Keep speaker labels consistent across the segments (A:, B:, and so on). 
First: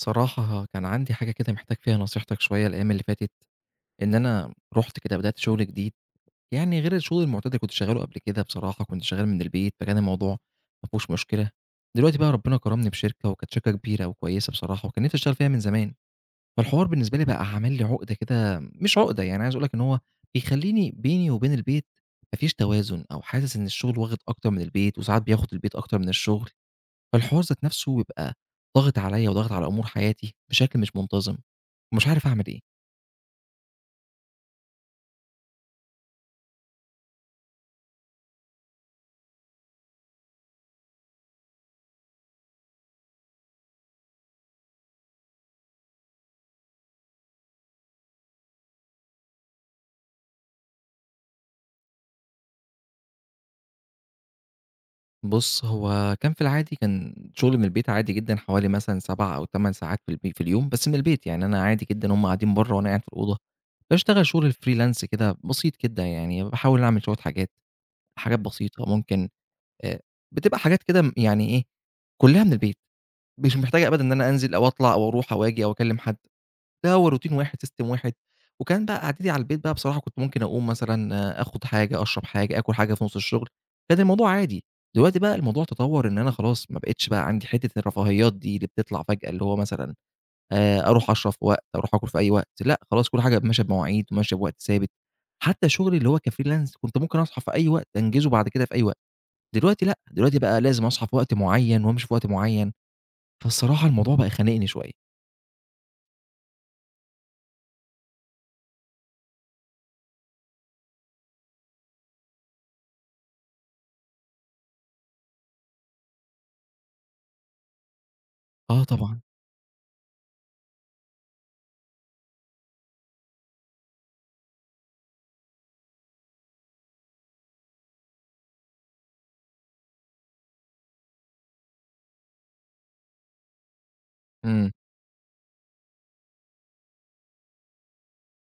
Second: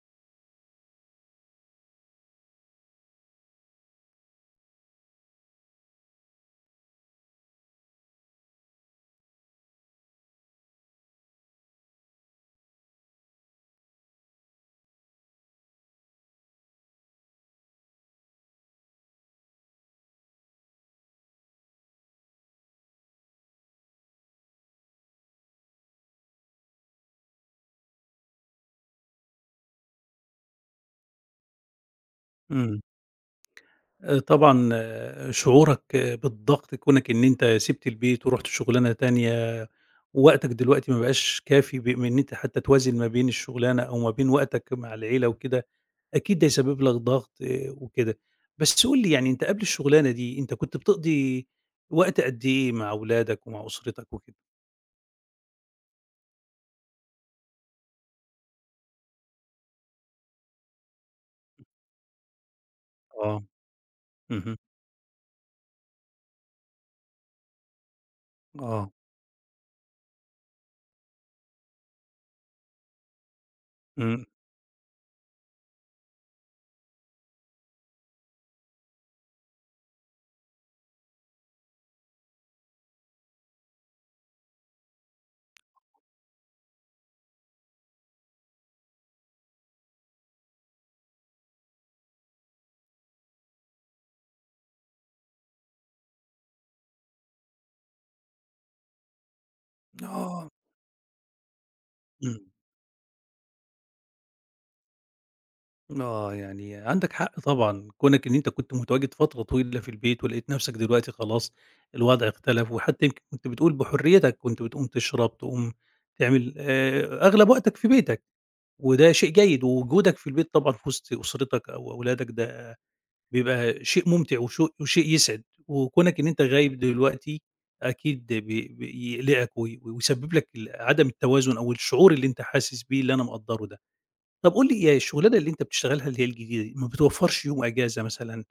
A: صراحة كان عندي حاجة كده، محتاج فيها نصيحتك شوية، الأيام اللي فاتت، إن أنا رُحت كده بدأت شغل جديد، يعني غير الشغل المعتاد اللي كنت شغاله قبل كده، بصراحة كنت شغال من البيت، فكان الموضوع ما فيهوش مشكلة. دلوقتي بقى، ربنا كرمني بشركة، وكانت شركة كبيرة وكويسة بصراحة، وكان نفسي أشتغل فيها من زمان، فالحوار بالنسبة لي بقى عامل لي عقدة كده، مش عقدة يعني، أنا عايز أقول لك إن هو بيخليني بيني وبين البيت ما فيش توازن، أو حاسس إن الشغل واخد أكتر من البيت، وساعات بياخد البيت أكتر من الشغل. فالحوار ذات نفسه يبقى ضاغط عليَّ، وضاغط على أمور حياتي بشكل مش منتظم، ومش عارف أعمل إيه؟
B: امم. آآ طبعًا شعورك بالضغط كونك إن أنت سِبت البيت، ورُحت شغلانة تانية، ووقتك دلوقتي مابقاش كافي ب من أنت حتى توازن ما بين الشغلانة، أو ما بين وقتك مع العيلة وكده، أكيد ده يسبب لك ضغط وكده. بس قُل لي يعني، أنت قبل الشغلانة دي، أنت كنت بتقضي وقت قد إيه مع أولادك، ومع أسرتك وكده؟
A: بُص، هو كان في العادي، كان شغل من البيت عادي جدًا، حوالي مثلًا 7 أو 8 ساعات في الب في اليوم، بس من البيت يعني، أنا عادي جدًا، هُم قاعدين بره، وأنا قاعد في الأوضة
B: آه،
A: باشتغل شغل
B: اهم.
A: الfreelance كده بسيط كده يعني، باحاول أعمل شوية حاجات، حاجات بسيطة،
B: آه.
A: ممكن آآ بتبقى حاجات كده يعني ايه، كلها من البيت، مش محتاجة أبدًا إن
B: امم.
A: أنا أنزل أو أطلع أو أروح أو آجي أو أكلم حد، ده هو روتين واحد، system واحد، وكان بقى قعدتي على البيت بقى، بصراحة كنت ممكن أقوم مثلًا، آخد حاجة، أشرب حاجة، آكل حاجة في نص الشغل، كان الموضوع عادي، دلوقتي بقى الموضوع تطور، إن أنا خلاص ما بقِتش بقى عندي حتة الرفاهيات دي، اللي بتطلع فجأة، اللي هو مثلًا آآ أروح أشرب في وقت، أروح آكل في أي وقت، لأ خلاص، كل حاجة ب ماشية بمواعيد، وماشية بوقت ثابت، حتى شغلي اللي هو كfreelance، كنت ممكن أصحى في أي وقت، أنجزه بعد كده في أي وقت، دلوقتي لأ، دلوقتي
B: آه.
A: بقى لازم أصحى في وقت معين، وأمشي في وقت
B: امم.
A: معين، فالصراحة الموضوع بقى خانقني شوية.
B: آه، يعني عندك حق طبعًا كونك إن أنت كنت متواجد فترة طويلة في البيت، ولقيت نفسك دلوقتي خلاص الوضع اختلف، وحتى يمكن كنت بتقول بحريتك كنت بتقوم تشرب، تقوم تعمل، آآ، أغلب وقتك في بيتك،
A: آه،
B: وده
A: طبعًا.
B: شيء جيد ووجودك في البيت طبعًا في وسط أسرتك، أو أولادك ده بيبقى شيء ممتع وشو وشيء يسعد، وكونك إن أنت غايب دلوقتي، أكيد بي بي يقلقك و ويسبب لك ال عدم التوازن أو الشعور اللي أنت حاسس بيه، اللي أنا مقدره ده. طب قُل
A: إمم.
B: لي هي الشغلانة اللي أنت بتشتغلها، اللي هي الجديدة ما بتوفرش يوم إجازة مثلًا،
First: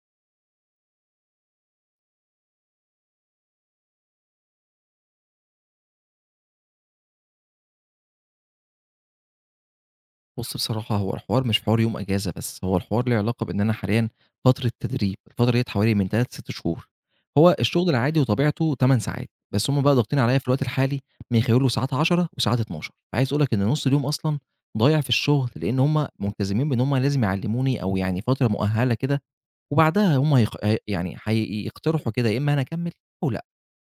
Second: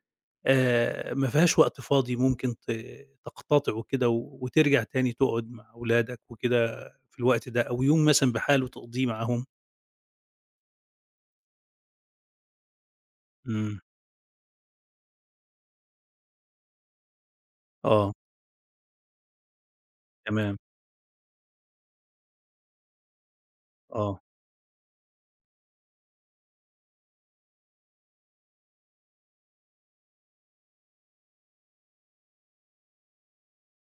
B: آآ، ما فيهاش وقت فاضي ممكن ت تقتطعه وكده وترجع تاني تقعد مع أولادك وكده في الوقت ده، أو يوم مثلًا بحالُه تقضيه معاهم؟
A: بُصّ بصراحة هو الحوار مش حوار يوم إجازة بس، هو الحوار له علاقة بإن أنا
B: إمم.
A: حاليًا فترة تدريب الفترة ديّة حوالي من 3 ل6 شهور، هو الشغل
B: آه.
A: العادي وطبيعته 8 ساعات، بس هم بقى ضاغطين عليَّ في
B: تمام.
A: الوقت الحالي من خلال وساعات 10 وساعات 12 فعايز أقول لك إن نص اليوم
B: آه.
A: أصلًا ضايع في الشغل؛ لأن هم ملتزمين بإن هم لازم يعلموني، أو يعني فترة مؤهلة كده، وبعدها هم هيخ ي يعني هيقترحوا كده يا إما أنا أكمل، أو لأ،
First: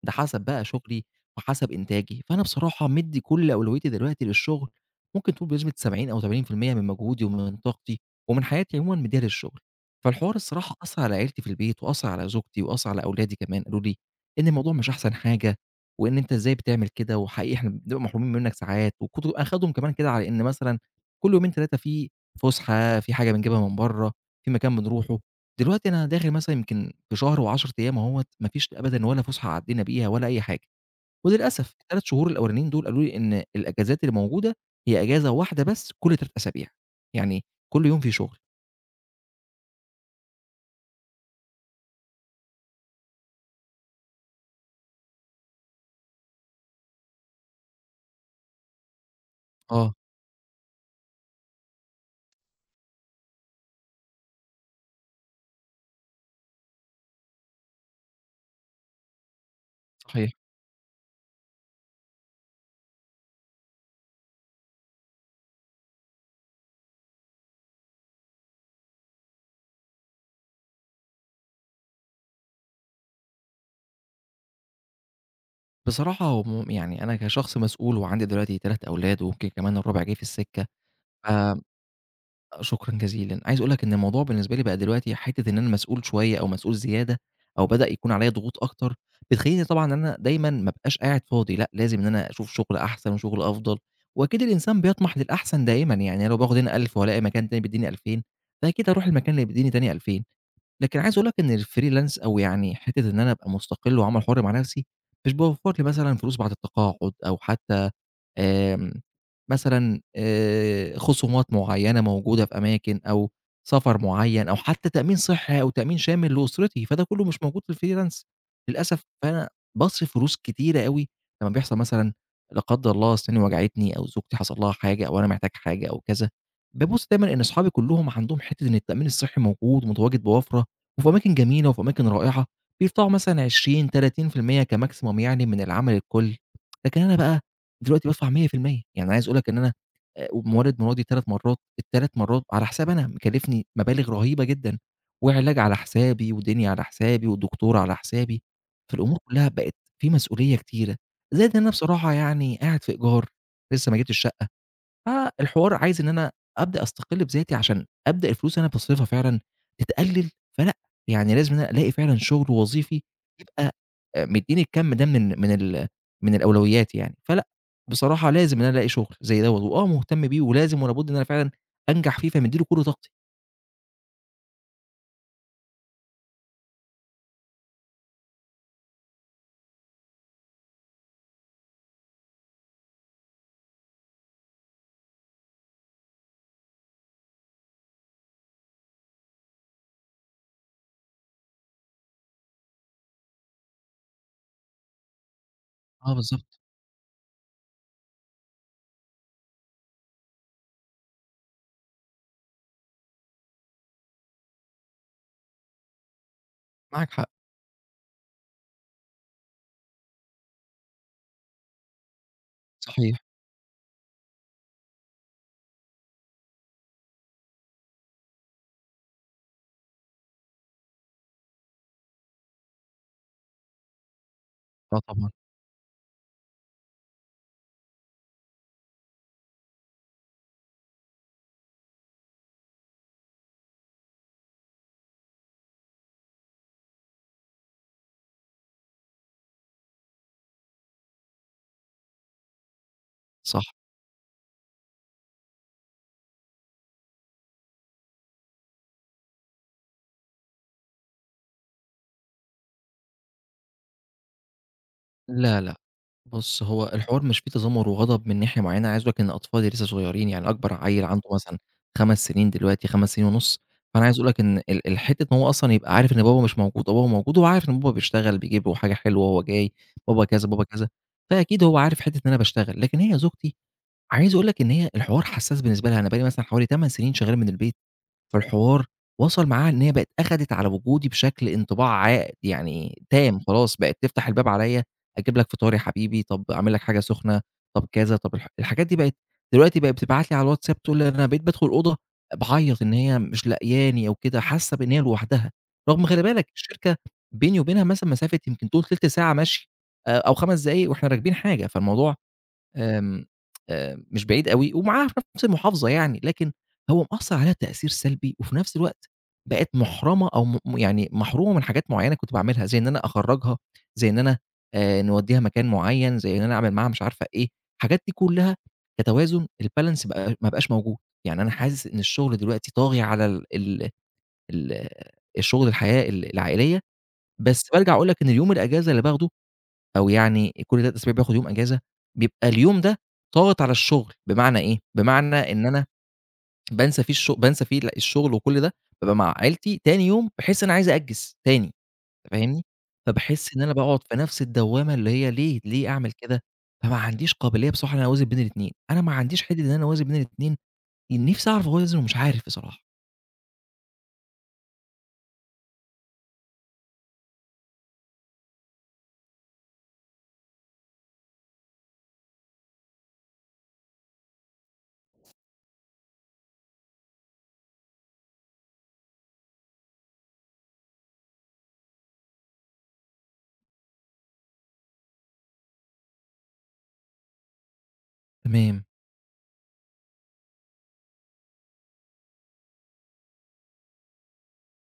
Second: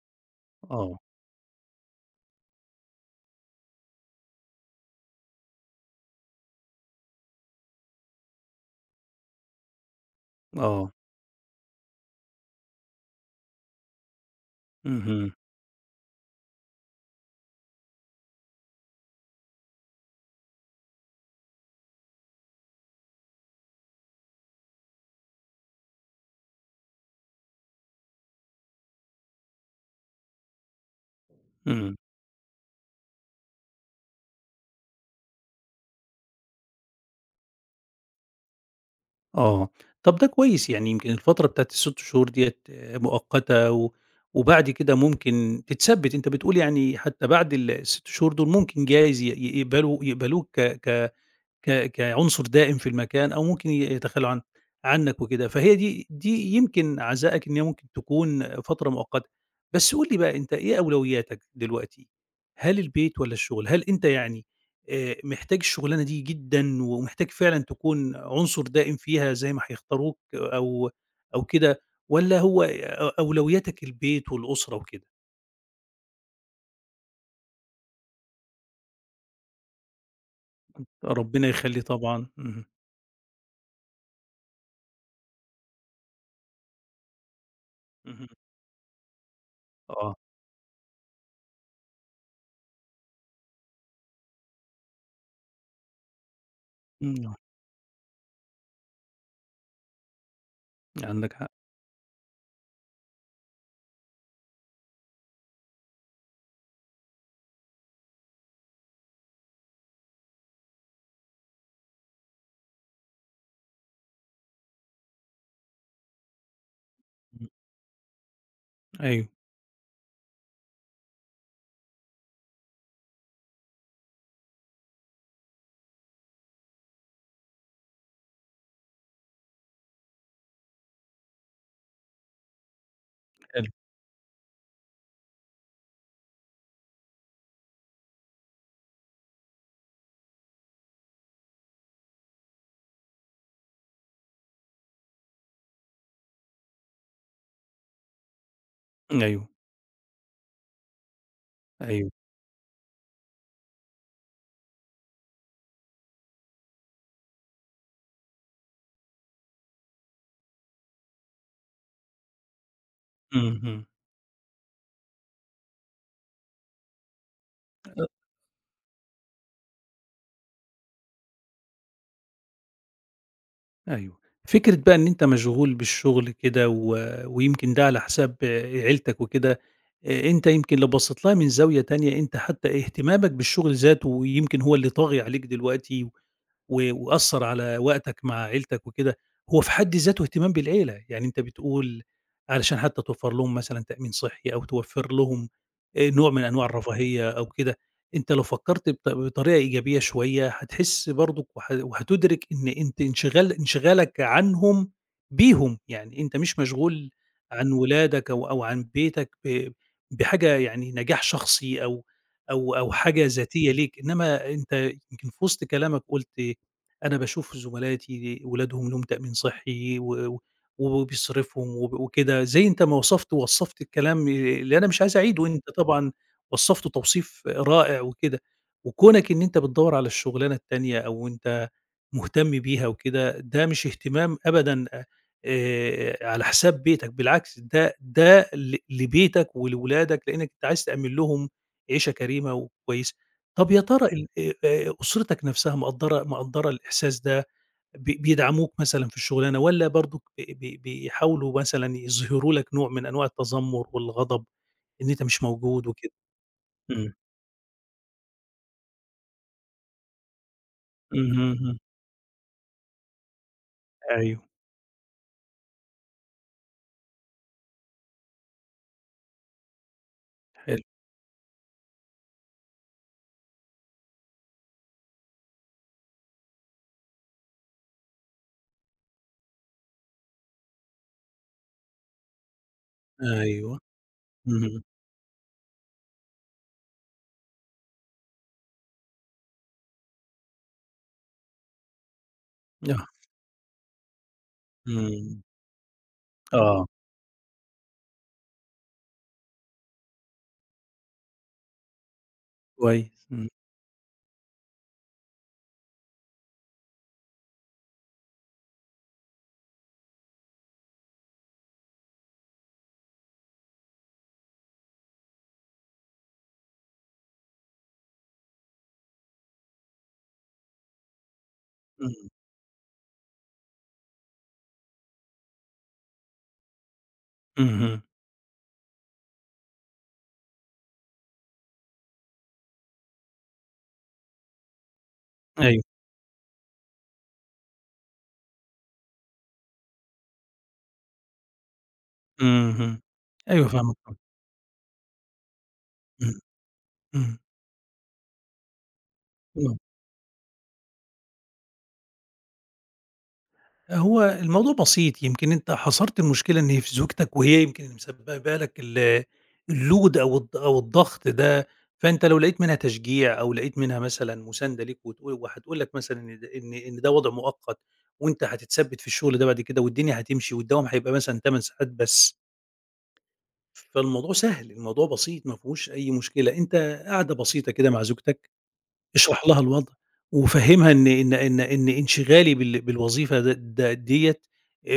A: ده حسب بقى
B: آه.
A: شغلي وحسب إنتاجي، فأنا بصراحة مدي كل أولويتي دلوقتي للشغل ممكن تقول بنسبة 70 أو 80% من مجهودي، ومن طاقتي ومن حياتي عمومًا مديها للشغل. فالحوار الصراحة
B: آه.
A: أثر على عيلتي في البيت، وأثر على زوجتي وأثر على أولادي كمان قالوا لي: "إن الموضوع مش أحسن
B: اهم.
A: حاجة، وإن أنت إزاي بتعمل كده، وحقيقي إحنا بنبقى محرومين منك ساعات" وكنت مأخدهم كمان كده على إن مثلًا كل يومين 3 في فُسحة، في حاجة بنجيبها من برّا، في مكان بنروحه، دلوقتي أنا داخل مثلًا يمكن في شهر و10 أيام أهوة ما فيش أبدًا ولا فسحة عدينا بيها، ولا أي حاجة، وللأسف
B: إمم.
A: ال3 شهور الأولانيين دول قالوا لي إن الإجازات الموجودة، هي إجازة واحدة بس كل 3 أسابيع، يعني كل يوم فيه شغل.
B: آه. طَب ده كويس، يعني يمكن الفترة بتاعة ال6 شهور ديّة مؤقتة و وبعد كده ممكن تتثبِّت، أنت بتقول يعني حتّى بعد ال ال6 شهور دُول ممكن جايز ي ي
A: آه.
B: يقبلوا يقبلوك ك ك ك كعنصر دائم في المكان أو ممكن ي يتخلّوا عن عنك وكده، فهي دي دي يمكن عَزائك إن هي ممكن تكون فترة مؤقتة. بس قُل لي
A: صحيح.
B: بقى، أنت إيه أولويّاتك دلوقتي؟ هل البيت والّا الشغل؟ هل أنت يعني آآ، محتاج الشُغلانة دي جدًا ومحتاج فعلًا تكون عنصر دائم فيها زي ما هيختاروك أو أو كده والّا هو أ أولويّاتك البيت والأسرة وكده؟
A: بصراحة هم يعني أنا كشخص مسؤول وعندي دلوقتي 3 أولاد ويمكن كمان الرابع جاي في السِكّة، ف
B: ربِّنا يخلّي طبعًا، اهم.
A: شكرًا جزيلًا. عايز أقول لك إن الموضوع بالنسبة لي بقى دلوقتي حتّة إن أنا مسؤول شوية أو مسؤول زيادة أو بدأ يكون عليّا
B: اهم.
A: ضغوط أكتر، بتخلّيني طبعًا إن
B: آه.
A: أنا دايمًا ما أبقاش قاعد فاضي لأ، لازم إن أنا أشوف شُغل أحسن وشُغل أفضل، وأكيد الإنسان بيطمَح للأحسن دائمًا. يعني أنا لو باخُد هنا 1000
B: إمم،
A: وألاقي
B: نعم.
A: مكان تاني بيدّيني 2000، فأكيد أروح المكان اللي بيدّيني تاني 2000. لكن عايز أقول لك
B: عندك حق.
A: إن الfreelance أو يعني حتّة إن أنا أبقى مُستَقِل وعمل حُر مع نَفْسي، مش باوفّر لي مثلًا فلوس بعد التقاعُد أو حتّى آآ، مثلًا آآ خصومات معيّنة موجودة في أماكن أو سفر معيّن أو حتّى تأمين صحّي أو تأمين شامل لأسرتي، فده كُلّه مش
B: إمم.
A: موجود في الfreelance. للأسف
B: أيوه.
A: فأنا باصرف فلوس كتيرة أوي لمّا بيحصل مثلًا لا قدَّر الله أسناني وجعتني أو زوجتي حصل لها حاجة أو أنا محتاج حاجة أو كذا، بابُص دايمًا إن أصحابي كُلّهم عندهم حتّة إن التأمين الصحّي موجود ومتواجد بوَفْرَة وفي أماكن جميلة وفي أماكن رائعة، بيدفعوا مثلًا
B: حلو.
A: 20، 30% كmaximum يعني من العمل الكل. لكن أنا بقى دلوقتي بادفع 100%. يعني عايز أقول لك إن أنا آآ مولِّد مراتي 3 مرّات، ال3 مرّات على حسابي أنا مكلِّفني مبالغ رهيبة جدًا وعلاج على حسابي ودنيا على حسابي ودكتور على حسابي، فالأمور كُلّها
B: أيوه.
A: بقت في مسؤولية كتيرة، زائد أنا
B: أيوه.
A: بصراحة يعني قاعد في إيجار لسّه ما جِبتش شقّة، فالحوار عايز إن أنا أبدأ أستَقِل بذاتي عشان أبدأ الفلوس اللي أنا باصرفها فعلًا تتقلِّل، فلأ، يعني لازم إن ألاقي فعلًا شُغل وظيفي يبقى
B: اهم.
A: آآ مدّيني الكَم ده من من ال من الأولويّات يعني. فلأ،
B: [unintelligible]
A: بصراحة لازم إن أنا ألاقي شُغل زي ده و وآه مُهتم بيه ولازم ولا بُد إن أنا فعلًا أنجح فيه، فمدِّي له كل طاقتي.
B: أيوه. فكرة بقى إن أنت مشغول بالشغل كده، و ويمكن ده على حساب عيلتك وكده، آآ أنت يمكن اللي بصّيت لها من زاوية تانية، أنت حتّى اهتمامك بالشغل ذاته، ويمكن هو اللي طاغي عليك دلوقتي، و وأثَّر على وقتك مع عيلتك وكده، هو في حد ذاته اهتمام بالعيلة، يعني أنت بتقول علشان حتّى توفَّر لهم مثلًا تأمين صحي، أو توفَّر لهم آآ
A: آه
B: نوع من
A: بالضبط.
B: أنواع الرفاهية أو كده، أنت لو فكَّرت بط بطريقة إيجابية شويّة، هتحس برضه، وه وهتُدرِك إن أنت انشغال انشغالك عنهم بيهم يعني، أنت مش مشغول
A: معاك حق.
B: عن ولادك أو أو عن بيتك، ب بحاجة يعني نجاح شخصي، أو أو أو
A: صحيح.
B: حاجة ذاتية ليك، إنّما أنت يمكن في وسط كلامك قُلت، أنا باشوف زُمَلاتي أولادهم لهم تأمين صحِّي، و و و وبيصرِفوا، وب وكده، زي أنت ما وصَفت ووصَّفت الكلام، ي اللي أنا
A: آه
B: مش عايز
A: طبعًا.
B: أعيدُه، أنت طبعًا وصَّفته توصيف رائع وكده، وكونَك إن أنت بتدوَّر على الشغلانة التانية، أو أنت مُهتم بيها وكده، ده مش اهتمام أبدًا، أ آآ على حساب بيتك، بالعكس، ده ده ل لبيتك ولولادك، لأنّك أنت عايز تأمِّن لهم عيشة كريمة وكويسة.
A: صح.
B: طَب يا ترى ال آآ، آآ أُسرتَك نَفسها، مقدّرة مقدّرة الإحساس ده، ب بيدعموك مثلًا في الشغلانة، والّا برضه بي بي بيحاولوا مثلًا يظهروا لك نوع من أنواع التذَمُّر والغضب، إن أنت مش
A: لا لأ،
B: موجود وكده.
A: بُص، هو
B: إمم.
A: الحوار مش في تذمُّر وغضب من ناحية معيّنة، عايز أقول لك إن أطفالي لسّه صغيرين، يعني أكبر عيّل عنده
B: اهم
A: مثلًا
B: همم.
A: 5 سنين دلوقتي، 5 سنين ونص، فأنا عايز أقول لك
B: أيوَه.
A: إن ال ال حتّة إن هو أصلًا يبقى عارف إن بابا مش موجود وبابا موجود، هو عارف إن بابا بيشتغل، بيجيب له حاجة حلوة، هو جاي بابا كذا، بابا
B: حِلو.
A: كذا، فأكيد هو عارف حتة إن أنا باشتغل. لكن هي زوجتي، عايز أقول لك إن هي الحوار حساس بالنسبة لها، أنا بقي لي مثلًا حوالي 8 سنين شغّال من البيت، فالحوار وصَل معها إن هي بقت أخدِت على وجودي بشَكل انطباع عا يعني تام، خلاص
B: أيوَه
A: بقت تفتح الباب
B: اهم.
A: عليَّ، أجيب لك فطار يا حبيبي، طَب أعمل لك حاجة سخنة، طَب كذا، طَب الح الحاجات دي، بقت دلوقتي بقى بتبعت لي على الواتساب، تقول لي أنا بقيت بادخل الأوضة باعيَّط، إن هي
B: [unintelligible]
A: مش لقياني أو كده، حاسة إن هي
B: امم.
A: لوحدها، رغم خلِّ بالك
B: آه.
A: الشركة بيني وبينها مثلًا مسافة يمكن تقول تِلت ساعة مَشي، آآ أو 5 دقايق وإحنا راكبين حاجة، فالموضوع، آمم
B: كويس، إمم.
A: آآ مش بعيد أوي، ومعاها في نَفس المحافظة يعني، لكن هو مأثّر عليها تأثير سلبي، وفي نَفس الوقت بقت مُحرَمَة أو مو مو يعني مَحرومَة من حاجات معيّنة كنت باعملها، زي إن أنا أخرّجها، زي إن أنا نودّيها مكان معيّن، زي إن أنا أعمل معاها مش عارفة إيه، الحاجات دي كلّها، كتوازُن الbalance، بقي ما بقاش موجود. يعني أنا حاسس إن
B: امم.
A: الشغل دلوقتي طاغي على ال ال ال الشغل الحياة، ال العائلية، بس بارجَع
B: اهم.
A: أقول لك إن يوم الإجازة اللي باخده، أو يعني إ كل 3 أسابيع باخد يوم إجازة، بيبقى اليوم ده ضاغط على الشغل، بمعنى إيه، بمعنى إن
B: أيوَه.
A: أنا بانسى فيه الش بانسى فيه الشغل وكل ده، بابقى مع عائلتي، تاني يوم باحس إن أنا عايز أأجِّز تاني، فاهمني؟
B: اهم،
A: فباحس إن
B: أيوَه
A: أنا
B: فاهمك
A: باقعُد في
B: آه.
A: نَفس الدوامة، اللي هي ليه، ليه أعمل
B: امم،
A: كده! فما عنديش
B: امم.
A: قابلية بصراحة، إن أنا أوازِن بين الإتنين. أنا ما عنديش حتّة إن
B: امم.
A: أنا أوازِن بين الإتنين، ان نِفسي أعرف أوازِن، ومش عارف بصراحة.
B: هو الموضوع بسيط، يمكن أنت حصرت المشكلة إن هي في زوجتك، وهي يمكن اللي مسببة لك ال الLoad أو الض أو الضغط ده، فأنت لو لقيت منها تشجيع أو لقيت منها مثلًا مساندة ليك، وتقو وهتقول لك مثلًا إن د إن ده وضع مؤقت، وأنت هتتثبْت في الشغل ده بعد كده، والدنيا هتمشي والدوام هيبقى مثلًا 8 ساعات بس. فالموضوع سهل، الموضوع بسيط، ما فيهوش أي مشكلة، أنت قعدة بسيطة كده مع زوجتك،
A: تمام.
B: اشرح لها الوضع وفهِمها إن إن إن إن إنشغالي بال بالوظيفة د د ديّة،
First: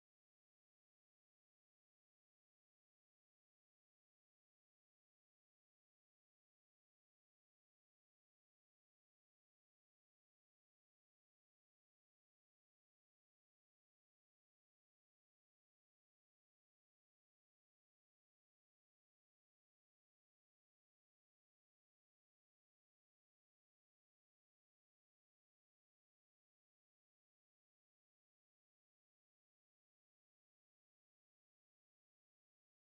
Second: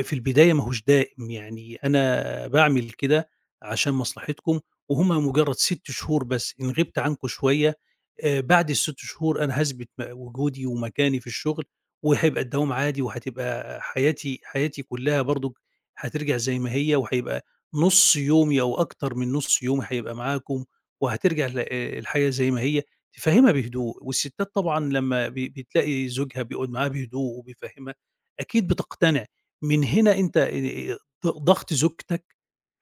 B: في البداية ما هوش دائم، يعني أنا باعمل كده عشان مصلحتكم، وهُم مجرد 6 شهور بس، إن غِبت عنكم شوية، آآ، بعد ال6 شهور أنا هاثبِت م وجودي ومكاني في الشغل، وهيبقى الدوام عادي وهتبقى حياتي حياتي كلها برضه هترجع زي ما هي، وهيبقى نُص يومي أو أكتر من نُص يومي هيبقى معاكم، وهترجع ل آآ، الحاجة زي ما هي، فهِمها بهدوء، والستات طبعًا لمّا ب بتلاقي زوجها بيقعد معاها بهدوء وبيفهِمها، أكيد بتقتنع من هنا أنت، آآ، ض ضغط زوجتك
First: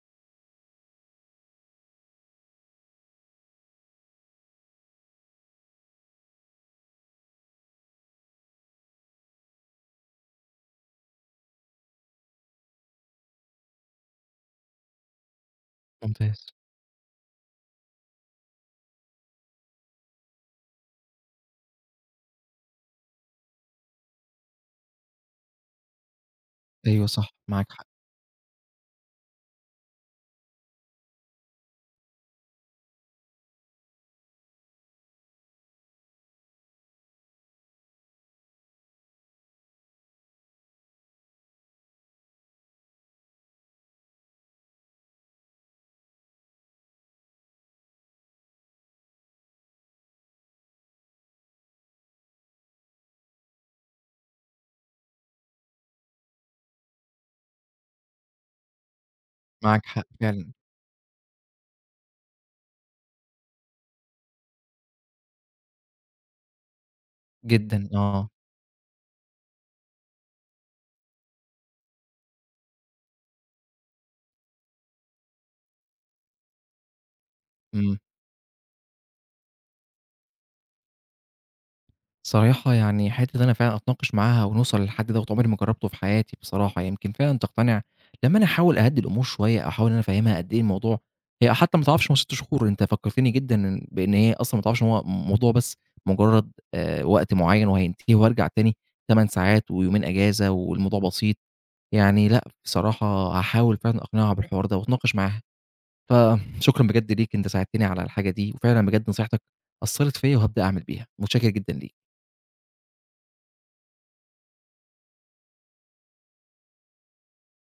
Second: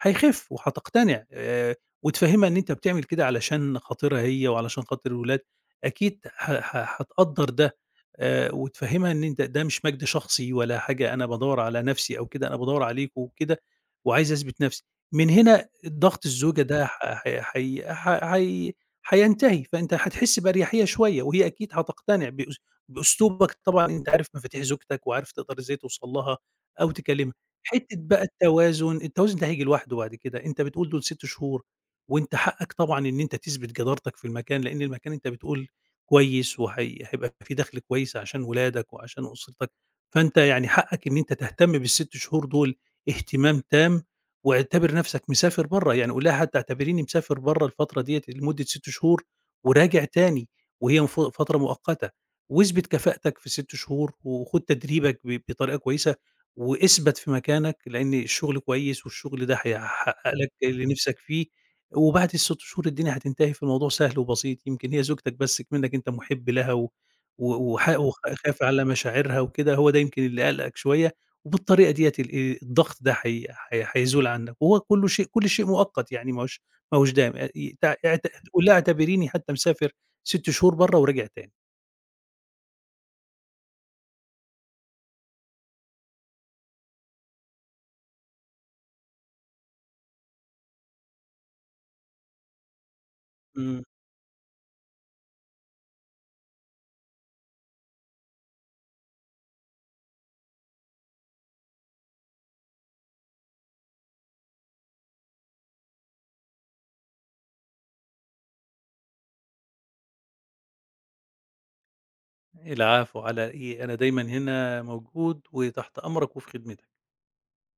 B: هيخف وهتقتنع، آآ، وتفهِمها إن أنت بتعمل كده علشان خاطرها هي، وعلشان خاطر الولاد، أكيد ح ح هتقدر ده، آآ، وتفهِمها إن أنت ده مش مجد شخصي ولا حاجة، أنا بادَوّر على نفْسِي أو كده، أنا بادَوّر عليكم وكده، وعايز أثبِت نفْسِي، من هنا أ ضغط
A: ممتاز.
B: الزوجة ده ح ح حي ح حي حينتهي، فأنت هتحس بأريحية شوية، وهي أكيد هتقتنع بأُس بأُسلوبك، طبعًا أنت عارف مفاتيح زوجتك، وعارف تقدر إزاي توصل لها، أو
A: أيوه
B: تكلمها،
A: صح، معاك حق.
B: حتّة بقى التوازن، التوازن ده هييجي لوحده بعد كده، أنت بتقول دول 6 شهور، وأنت حقك طبعًا إن أنت تثبت جدارتك في المكان، لأن المكان أنت بتقول كويس، وهي هيبقى في دخْل كويس عشان ولادك وعشان أُسرتك، فأنت يعني حقك إن أنت تهتم بال6 شهور دول اهتمام تام، واعتبر نفْسَك مسافر برّه، يعني قُل لها حتى اعتبريني مسافر برَّه الفترة ديّة لمدة 6 شهور وراجع تاني، وهي المف فترة مؤقتة واثبِت كفاءتك في 6 شهور، وخُد تدريبك ب بطريقة كويسة واثبَت في مكانك، لأن الشغل كويس والشغل ده
A: معاك حق
B: هيحقق
A: فعلًا.
B: لك اللي نفْسَك فيه، وبعد ال6 شهور الدنيا هتنتهي، فالموضوع سهل وبسيط، يمكن هي زوجتك بس اكمنك أنت محب لها و و
A: جدًا،
B: وحا
A: آه.
B: وخا خايف على مشاعرها وكده، هو ده يمكن اللي قالقَك شوية، وبالطريقة ديّة ال آآ، الضغط ده هي هي هيزول عنك، وهو كله شيء كله شيء مؤقت يعني ما هوش ما هوش دايم، [unintelligible]
A: امم.
B: اعت قُل لها اعتبريني حتى مسافر 6 شهور برّه وراجع تاني.
A: صراحة يعني حتّة إن أنا فعلًا أتناقش معاها ونوصل للحد دوَّة، عُمْرِي ما جربته في حياتي بصراحة، يمكن فعلًا تقتنع لمّا أنا أحاول أهَدِّي الأمور شوية، أو أحاول إن أنا أفهِمها قد إيه الموضوع هي حتى ما تعرفش هُم 6 شهور، أنت فكرتِني جدًا
B: امم.
A: إن بإن هي أصلًا ما تعرفش إن هو الموضوع بس مجرد، آآ، وقت معيَّن وهينتهي وأرجع تاني 8 ساعات، ويومين أجازة والموضوع بسيط، يعني لأ بصراحة هاحاول فعلًا أقنعها بالحوار ده وأتناقش معاها. فشكرًا بجد ليك أنت ساعدتِني على الحاجة دي، وفعلًا بجد نصيحتك أثّرِت فيَّ وهابدأ أعمل بيها، متشكر جدًا ليك.
B: العفو على إيه، أنا دايمًا هنا موجود وتحت أمرك وفي خدمتك.